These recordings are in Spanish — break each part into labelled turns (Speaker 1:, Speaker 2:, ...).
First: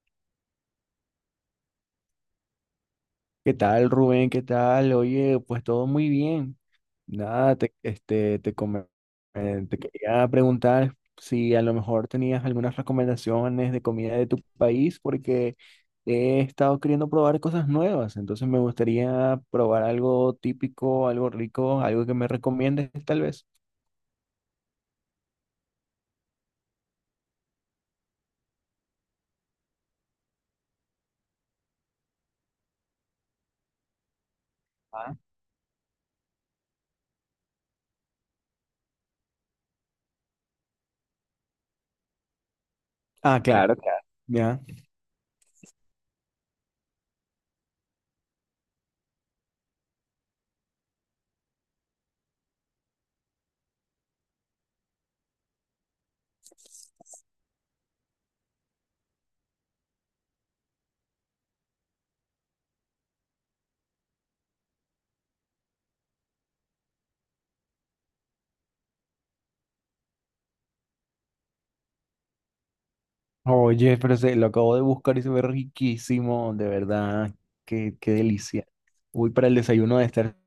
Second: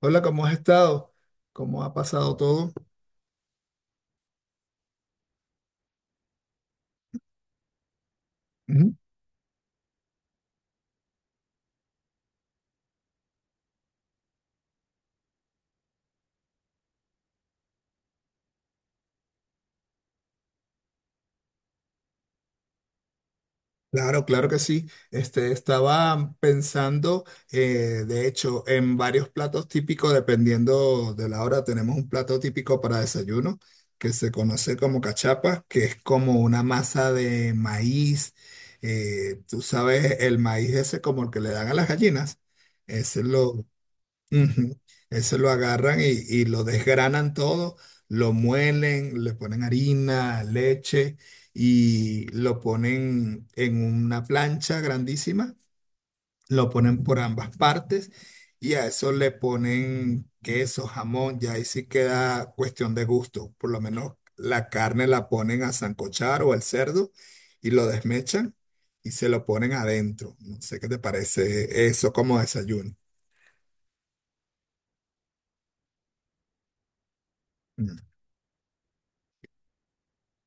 Speaker 1: Hola, ¿cómo has estado? ¿Cómo ha pasado todo?
Speaker 2: ¿Qué tal, Rubén? ¿Qué tal? Oye, pues todo muy bien. Nada, te, este, te, come-
Speaker 1: Ujú.
Speaker 2: te quería preguntar si a lo mejor tenías algunas recomendaciones de comida de tu país, porque he estado queriendo probar cosas nuevas. Entonces me gustaría probar algo típico, algo rico, algo que me recomiendes, tal vez.
Speaker 1: Claro, claro que sí. Estaba pensando, de hecho, en varios platos típicos, dependiendo de la hora. Tenemos un plato típico para desayuno que se conoce como cachapa, que es como una masa de maíz. Tú sabes, el maíz ese como el que le dan a las gallinas. Ese
Speaker 2: Ah, claro, claro. Ya.
Speaker 1: ujú. Ese lo agarran y lo desgranan todo, lo muelen, le ponen harina, leche y lo ponen en una plancha grandísima, lo ponen por ambas partes y a eso le ponen queso, jamón, ya ahí sí queda cuestión de gusto. Por lo menos la carne la ponen a sancochar o al cerdo y lo desmechan y se lo ponen adentro. No sé qué te parece eso como desayuno.
Speaker 2: Oye, pero lo acabo de buscar y se ve riquísimo, de verdad.
Speaker 1: Mm.
Speaker 2: Qué, qué delicia. Uy, para el desayuno de estar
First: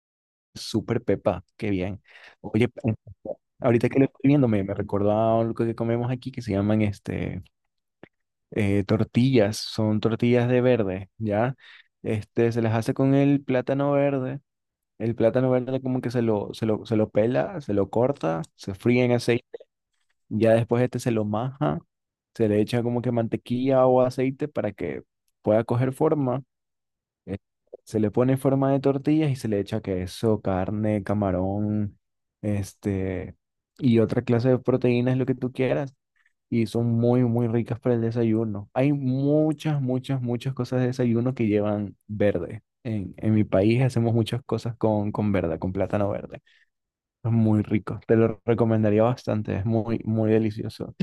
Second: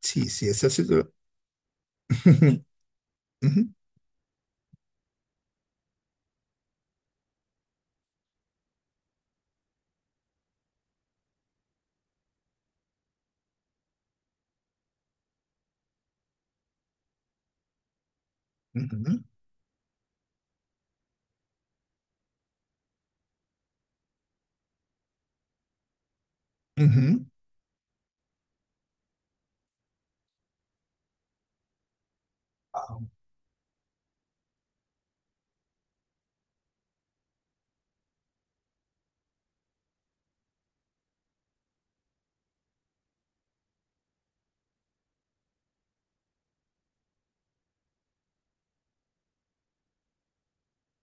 Speaker 1: Sí, sí, eso sí.
Speaker 2: súper Pepa, qué bien.
Speaker 1: Ujú,
Speaker 2: Oye,
Speaker 1: ujú,
Speaker 2: ahorita que lo estoy viendo, me recordó a algo que comemos aquí que se llaman tortillas, son tortillas de verde, ¿ya? Este, se las hace con el plátano verde. El plátano verde como que se lo pela, se lo corta, se fríe en
Speaker 1: ujú,
Speaker 2: aceite, ya después este se lo maja, se le echa como que mantequilla o aceite para que pueda coger forma.
Speaker 1: ujú.
Speaker 2: Eh, Se le pone en forma de tortillas y se le echa queso, carne, camarón,
Speaker 1: Ah,
Speaker 2: este, y otra clase de proteínas, lo que tú quieras. Y son muy, muy ricas para el desayuno. Hay muchas, muchas, muchas cosas de desayuno que llevan verde. En mi país hacemos muchas cosas con verde, con plátano verde. Es muy rico. Te lo recomendaría bastante. Es muy, muy delicioso.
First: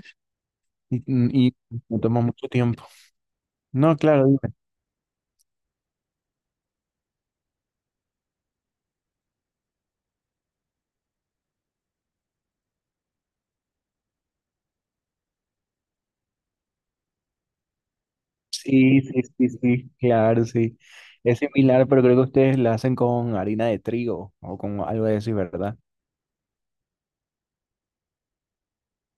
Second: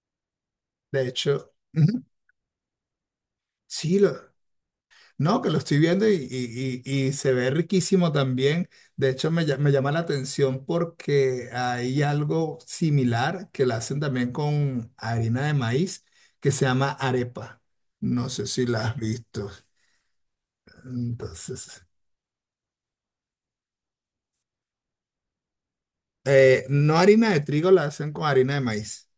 Speaker 1: de
Speaker 2: Y,
Speaker 1: hecho,
Speaker 2: y no
Speaker 1: ujú.
Speaker 2: toma mucho tiempo. No,
Speaker 1: Sí, lo,
Speaker 2: claro.
Speaker 1: no, que lo estoy viendo y y se ve riquísimo también. De hecho, me llama la atención porque hay algo similar que la hacen también con harina de maíz que se llama arepa. No sé si la has
Speaker 2: Sí, sí, sí,
Speaker 1: visto.
Speaker 2: sí, claro, sí. Es
Speaker 1: Entonces,
Speaker 2: similar, pero creo que ustedes la hacen con harina de trigo o con algo de eso, ¿verdad?
Speaker 1: no harina de trigo, la hacen con harina de maíz.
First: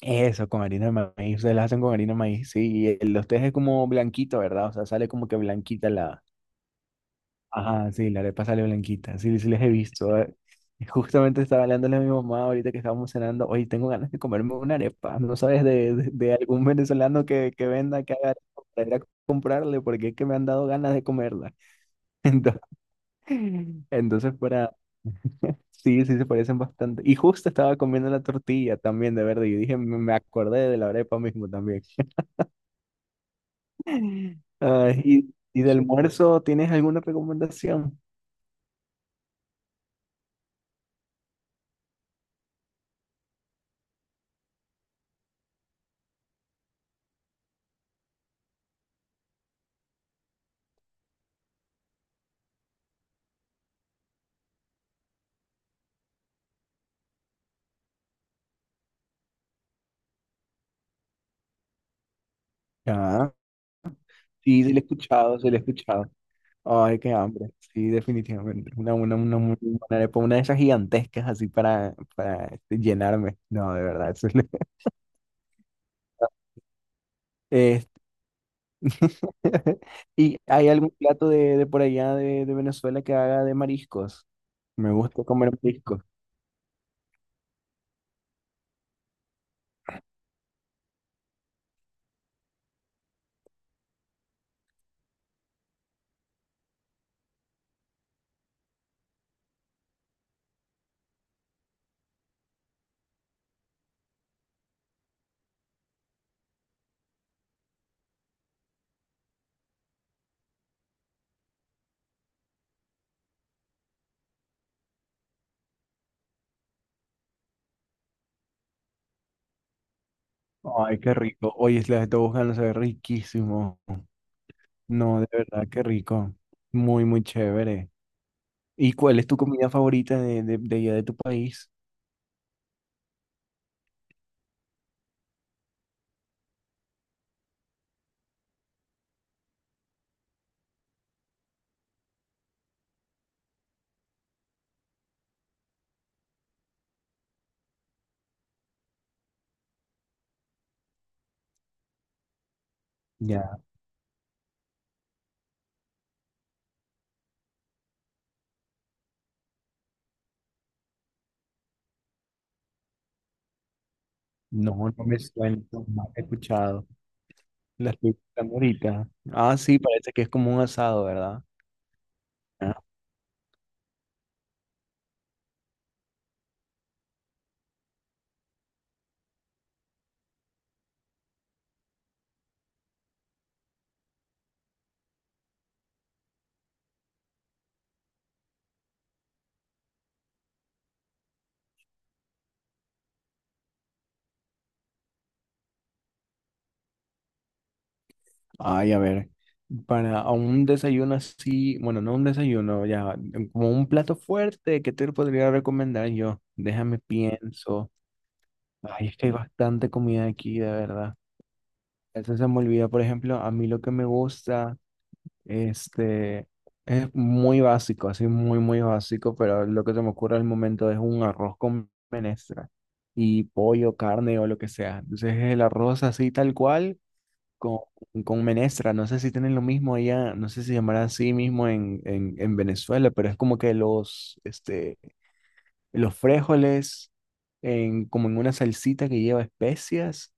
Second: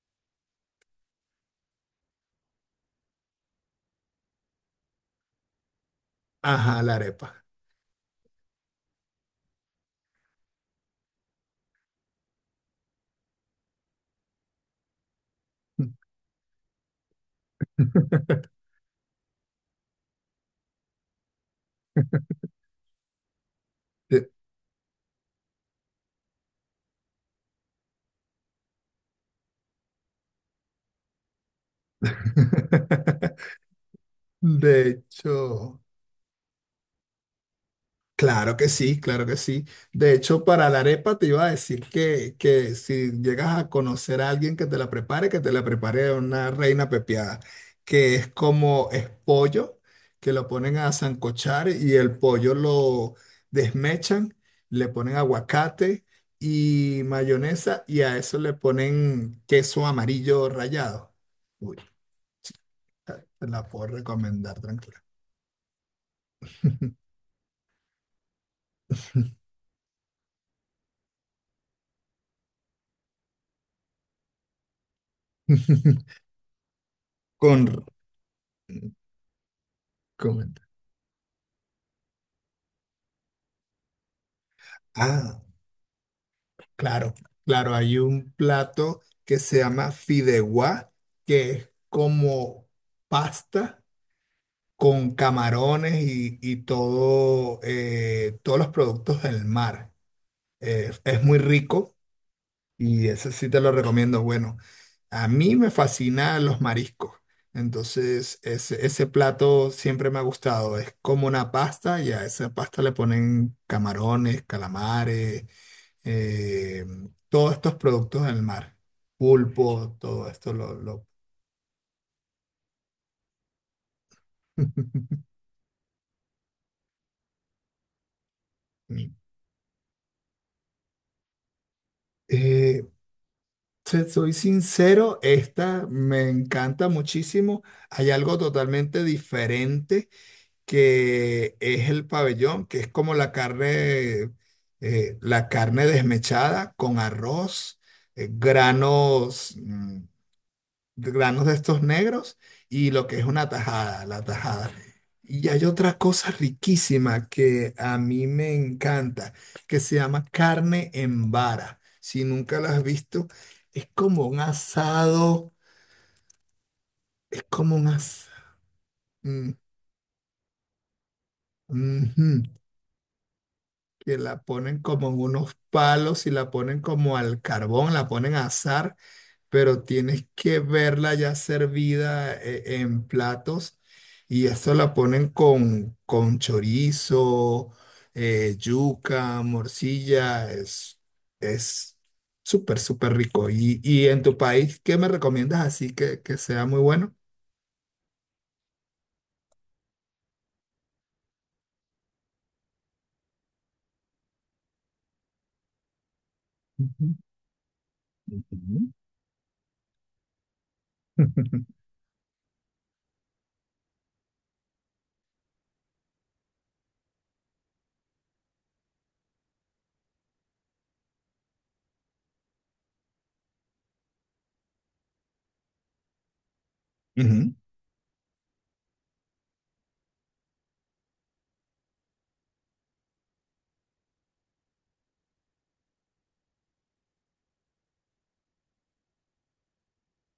Speaker 2: Eso, con harina de maíz. Ustedes la hacen con harina de maíz, sí. Y el de ustedes es como blanquito, ¿verdad? O sea, sale como que blanquita la...
Speaker 1: Ajá, la arepa.
Speaker 2: Ajá, sí, la arepa sale blanquita. Sí, sí, les he visto. Justamente estaba hablando a mi mamá ahorita que estábamos cenando. Oye, tengo ganas de comerme una arepa. ¿No sabes de, de- de algún venezolano que venda, que haga arepa para ir a comprarle? Porque es que me han dado ganas de comerla.
Speaker 1: De
Speaker 2: Entonces fuera, sí, sí se parecen bastante. Y justo estaba comiendo la tortilla también de verde y dije, me acordé de la arepa mismo también.
Speaker 1: de
Speaker 2: Ah, y de
Speaker 1: hecho.
Speaker 2: almuerzo, ¿tienes alguna recomendación?
Speaker 1: Claro que sí, claro que sí. De hecho, para la arepa te iba a decir que si llegas a conocer a alguien que te la prepare, que te la prepare una reina pepiada, que es como es pollo, que lo ponen a sancochar y el pollo lo desmechan, le ponen aguacate y mayonesa y a eso le ponen queso amarillo rallado. Uy,
Speaker 2: Ah,
Speaker 1: te la puedo recomendar,
Speaker 2: sí, sí, le he
Speaker 1: tranquila.
Speaker 2: escuchado, sí, le he escuchado. Ay, qué hambre. Sí, definitivamente. Una muy buena arepa, una de esas gigantescas así para este, llenarme. No, de verdad. Eso es lo-
Speaker 1: Con,
Speaker 2: Este, ¿y
Speaker 1: con
Speaker 2: hay algún plato de por allá de Venezuela que haga de mariscos? Me gusta
Speaker 1: ah,
Speaker 2: comer mariscos.
Speaker 1: claro, claro, hay un plato que se llama fideuá, que es como pasta con camarones y todo, todos los productos del mar. Es muy rico y ese sí te lo recomiendo. Bueno, a mí me fascinan los mariscos, entonces ese plato siempre me ha gustado. Es como una pasta y a esa pasta le ponen camarones, calamares, eh, todos estos productos del mar, pulpo, todo esto
Speaker 2: Ay, qué rico. Oye, es la de Tobogán se ve riquísimo. No, de verdad, qué rico. Muy, muy chévere. ¿Y cuál es tu comida favorita de allá de tu país?
Speaker 1: Eh, te soy sincero, esta me encanta muchísimo. Hay algo totalmente diferente que es el pabellón, que es como la carne desmechada con arroz, granos. Granos de estos negros y lo que es una
Speaker 2: Ya,
Speaker 1: tajada, la tajada. Y hay otra cosa riquísima que a mí me encanta, que se llama carne en vara. Si nunca la has visto, es como un
Speaker 2: no, no me
Speaker 1: asado,
Speaker 2: suena, no he escuchado.
Speaker 1: es como un
Speaker 2: La estoy
Speaker 1: asado,
Speaker 2: buscando ahorita.
Speaker 1: que
Speaker 2: Ah, sí, parece que es como un asado, ¿verdad? Ah,
Speaker 1: la ponen como en unos palos y la ponen como al carbón, la ponen a asar, pero tienes que verla ya servida, en platos, y eso la ponen con chorizo, yuca, morcilla, es súper, súper rico. Y en tu país, ¿qué me recomiendas así que sea muy bueno?
Speaker 2: ay, a ver, para un desayuno así, bueno, no un desayuno, ya, como un plato fuerte, ¿qué te podría recomendar yo? Déjame pienso.
Speaker 1: Ujú,
Speaker 2: Ay, es que hay bastante comida aquí, de verdad.
Speaker 1: ujú.
Speaker 2: Eso se me olvida, por ejemplo, a mí lo que me gusta, este, es muy básico, así muy, muy básico, pero lo que se me ocurre al momento es un arroz con menestra y pollo, carne o lo que sea. Entonces es el arroz así tal cual
Speaker 1: Ujú,
Speaker 2: con, con menestra. No sé si tienen lo mismo allá, no sé si llamará así mismo en Venezuela, pero es como que los, este, los frijoles en, como en una salsita que lleva especias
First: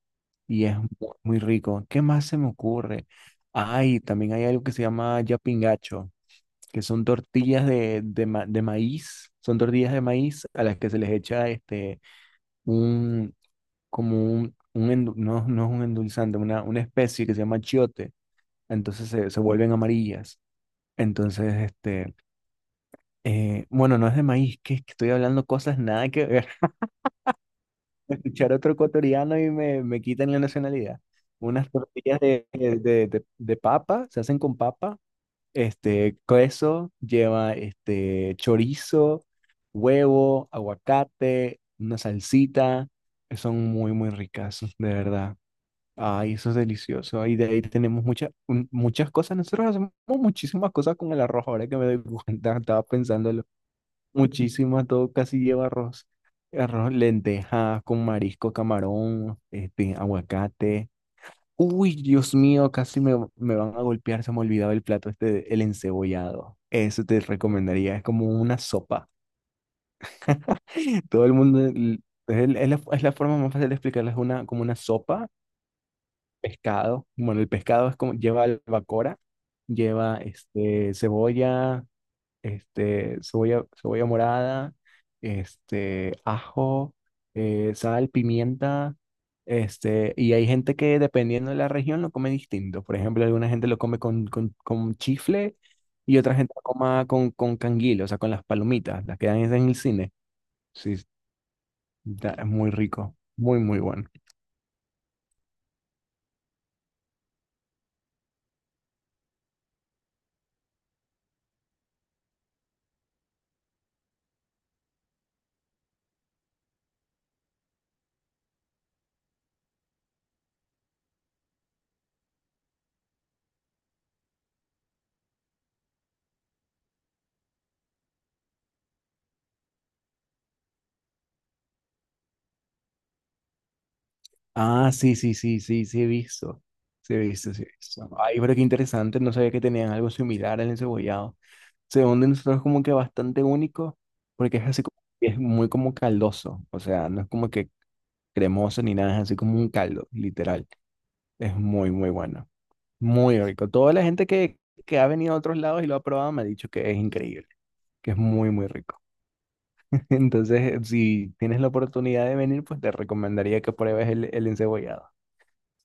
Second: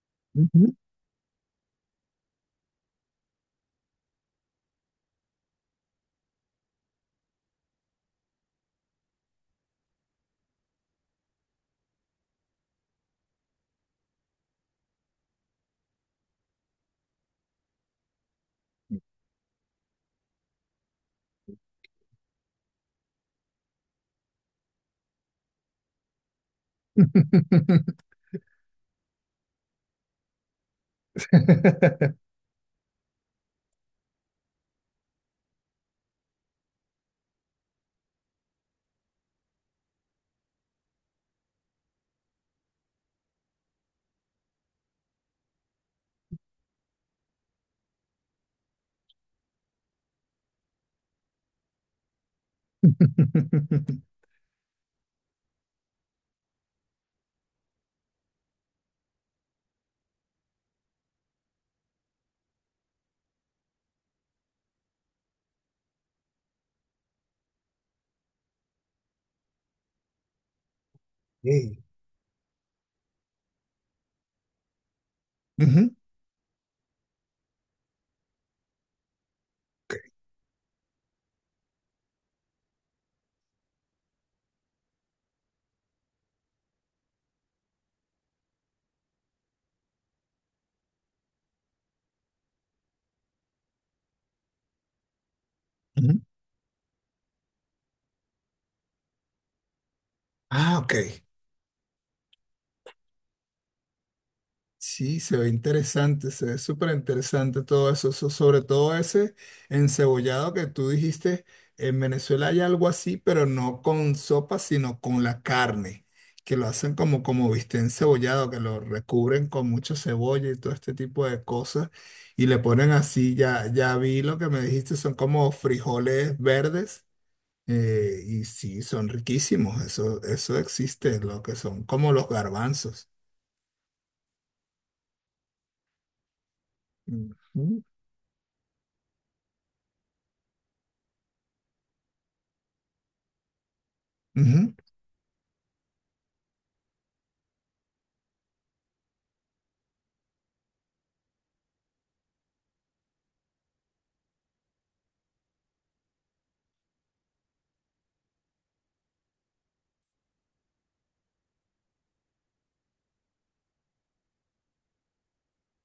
Speaker 2: y
Speaker 1: ujú.
Speaker 2: es mu- muy rico. ¿Qué más se me ocurre? Ay, también hay algo que se llama yapingacho, que son tortillas de maíz, son tortillas de maíz a las que se les echa este, un, como un endu- no, no es un endulzante, una especie que se llama chiote, entonces se vuelven amarillas. Entonces, este, bueno, no es de maíz, que estoy hablando cosas nada que ver. Escuchar otro ecuatoriano y me quitan la nacionalidad. Unas tortillas de papa, se hacen con papa, este, queso, lleva este, chorizo, huevo, aguacate, una salsita, son muy, muy ricas, de verdad. Ay, eso es delicioso. Y de ahí tenemos muchas muchas cosas. Nosotros hacemos muchísimas cosas con el arroz, ahora que me doy cuenta, estaba pensándolo. Muchísimas, todo casi lleva arroz. Arroz, lentejas con marisco, camarón, este, aguacate. Uy, Dios mío, me van a golpear, se me olvidaba el plato este, de- el encebollado. Eso te recomendaría, es como una sopa. Todo el mundo,
Speaker 1: Sí.
Speaker 2: l- es, el- es la forma más fácil de explicarlo, es una, como una sopa,
Speaker 1: Ujú,
Speaker 2: pescado. Bueno, el pescado es como, lleva albacora,
Speaker 1: ok,
Speaker 2: lleva este, cebolla, cebolla morada, este, ajo, sal, pimienta, este, y hay gente que dependiendo de la región lo come distinto. Por ejemplo, alguna gente lo come con chifle y
Speaker 1: ujú.
Speaker 2: otra gente lo coma con canguil, o sea, con las palomitas, las que dan en el cine.
Speaker 1: Ah, ok.
Speaker 2: Sí, da- es muy rico, muy, muy bueno.
Speaker 1: Sí, se ve interesante, se ve súper interesante todo eso, sobre todo ese encebollado que tú dijiste. En Venezuela hay algo así, pero no con sopa, sino con la carne, que lo hacen como, como viste encebollado, que lo recubren con mucho cebolla y todo este tipo de cosas, y le ponen así, ya, ya vi lo que me dijiste, son como frijoles verdes. Y sí, son riquísimos, eso existe, lo que son como los garbanzos.
Speaker 2: Ah, sí, sí, sí, sí, sí he visto. Sí he visto, sí he
Speaker 1: Ujú.
Speaker 2: visto. Ay, pero qué interesante, no sabía que tenían algo similar al encebollado. Según de nosotros como que bastante único, porque es
Speaker 1: Ujú.
Speaker 2: así como, es muy como caldoso, o sea, no es como que cremoso ni nada, es así como un caldo, literal. Es muy, muy bueno, muy rico. Toda la gente que ha venido a otros lados y lo ha probado me ha dicho que es increíble, que es muy, muy rico. Entonces, si tienes la oportunidad de venir, pues te recomendaría que pruebes el encebollado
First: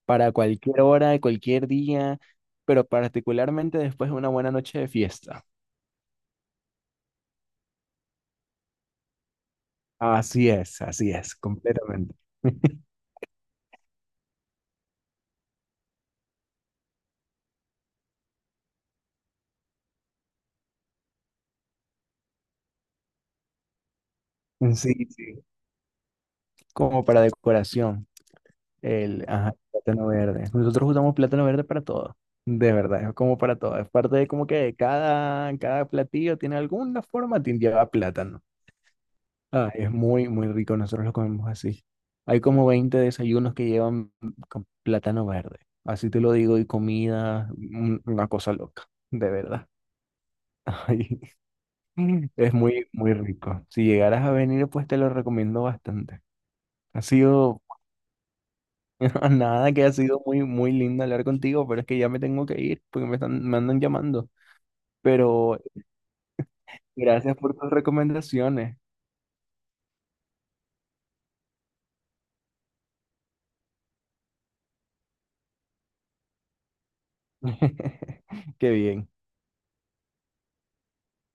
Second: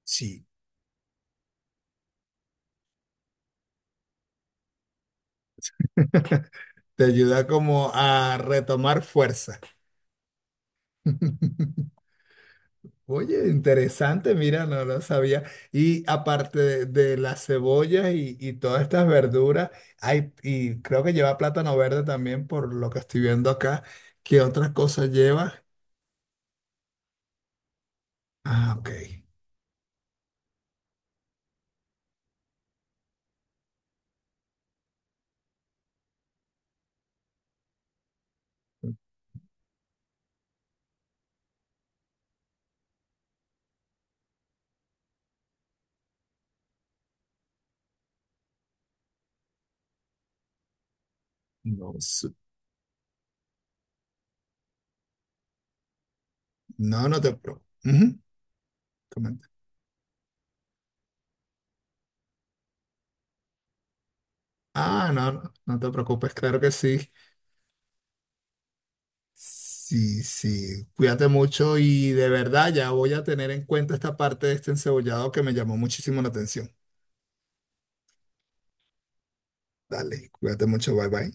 Speaker 2: para
Speaker 1: Sí,
Speaker 2: cualquier hora, cualquier día, pero particularmente después de una buena noche de fiesta.
Speaker 1: te ayuda como a retomar fuerza.
Speaker 2: Así es, completamente.
Speaker 1: Oye, interesante, mira, no lo sabía. Y aparte de las cebollas y todas estas verduras, hay, y creo que lleva plátano verde también, por lo que estoy viendo acá. ¿Qué otras
Speaker 2: Sí,
Speaker 1: cosas
Speaker 2: sí.
Speaker 1: lleva?
Speaker 2: Como para decoración,
Speaker 1: Ah, ok.
Speaker 2: el ajá, plátano verde. Nosotros usamos plátano verde para todo, de verdad, es como para todo. Es parte de como que cada platillo tiene alguna forma, tiene- lleva plátano. Ah, es muy, muy rico. Nosotros lo comemos así. Hay como 20 desayunos que llevan con plátano verde. Así te lo digo, y comida, un- una cosa loca, de verdad. Ay,
Speaker 1: No, sé.
Speaker 2: es muy, muy rico. Si llegaras a venir, pues te lo recomiendo bastante. Ha
Speaker 1: No, no te
Speaker 2: sido,
Speaker 1: preocupes. Comenta.
Speaker 2: nada que ha sido muy, muy lindo hablar contigo, pero es que ya me tengo que ir porque me están, me andan llamando.
Speaker 1: Ah, no, no,
Speaker 2: Pero
Speaker 1: no te preocupes, claro que sí.
Speaker 2: gracias por tus recomendaciones.
Speaker 1: Sí, sí, cuídate mucho y de verdad ya voy a tener en cuenta esta parte de este encebollado que me llamó muchísimo la atención.
Speaker 2: Qué bien.
Speaker 1: Dale, cuídate mucho, bye bye.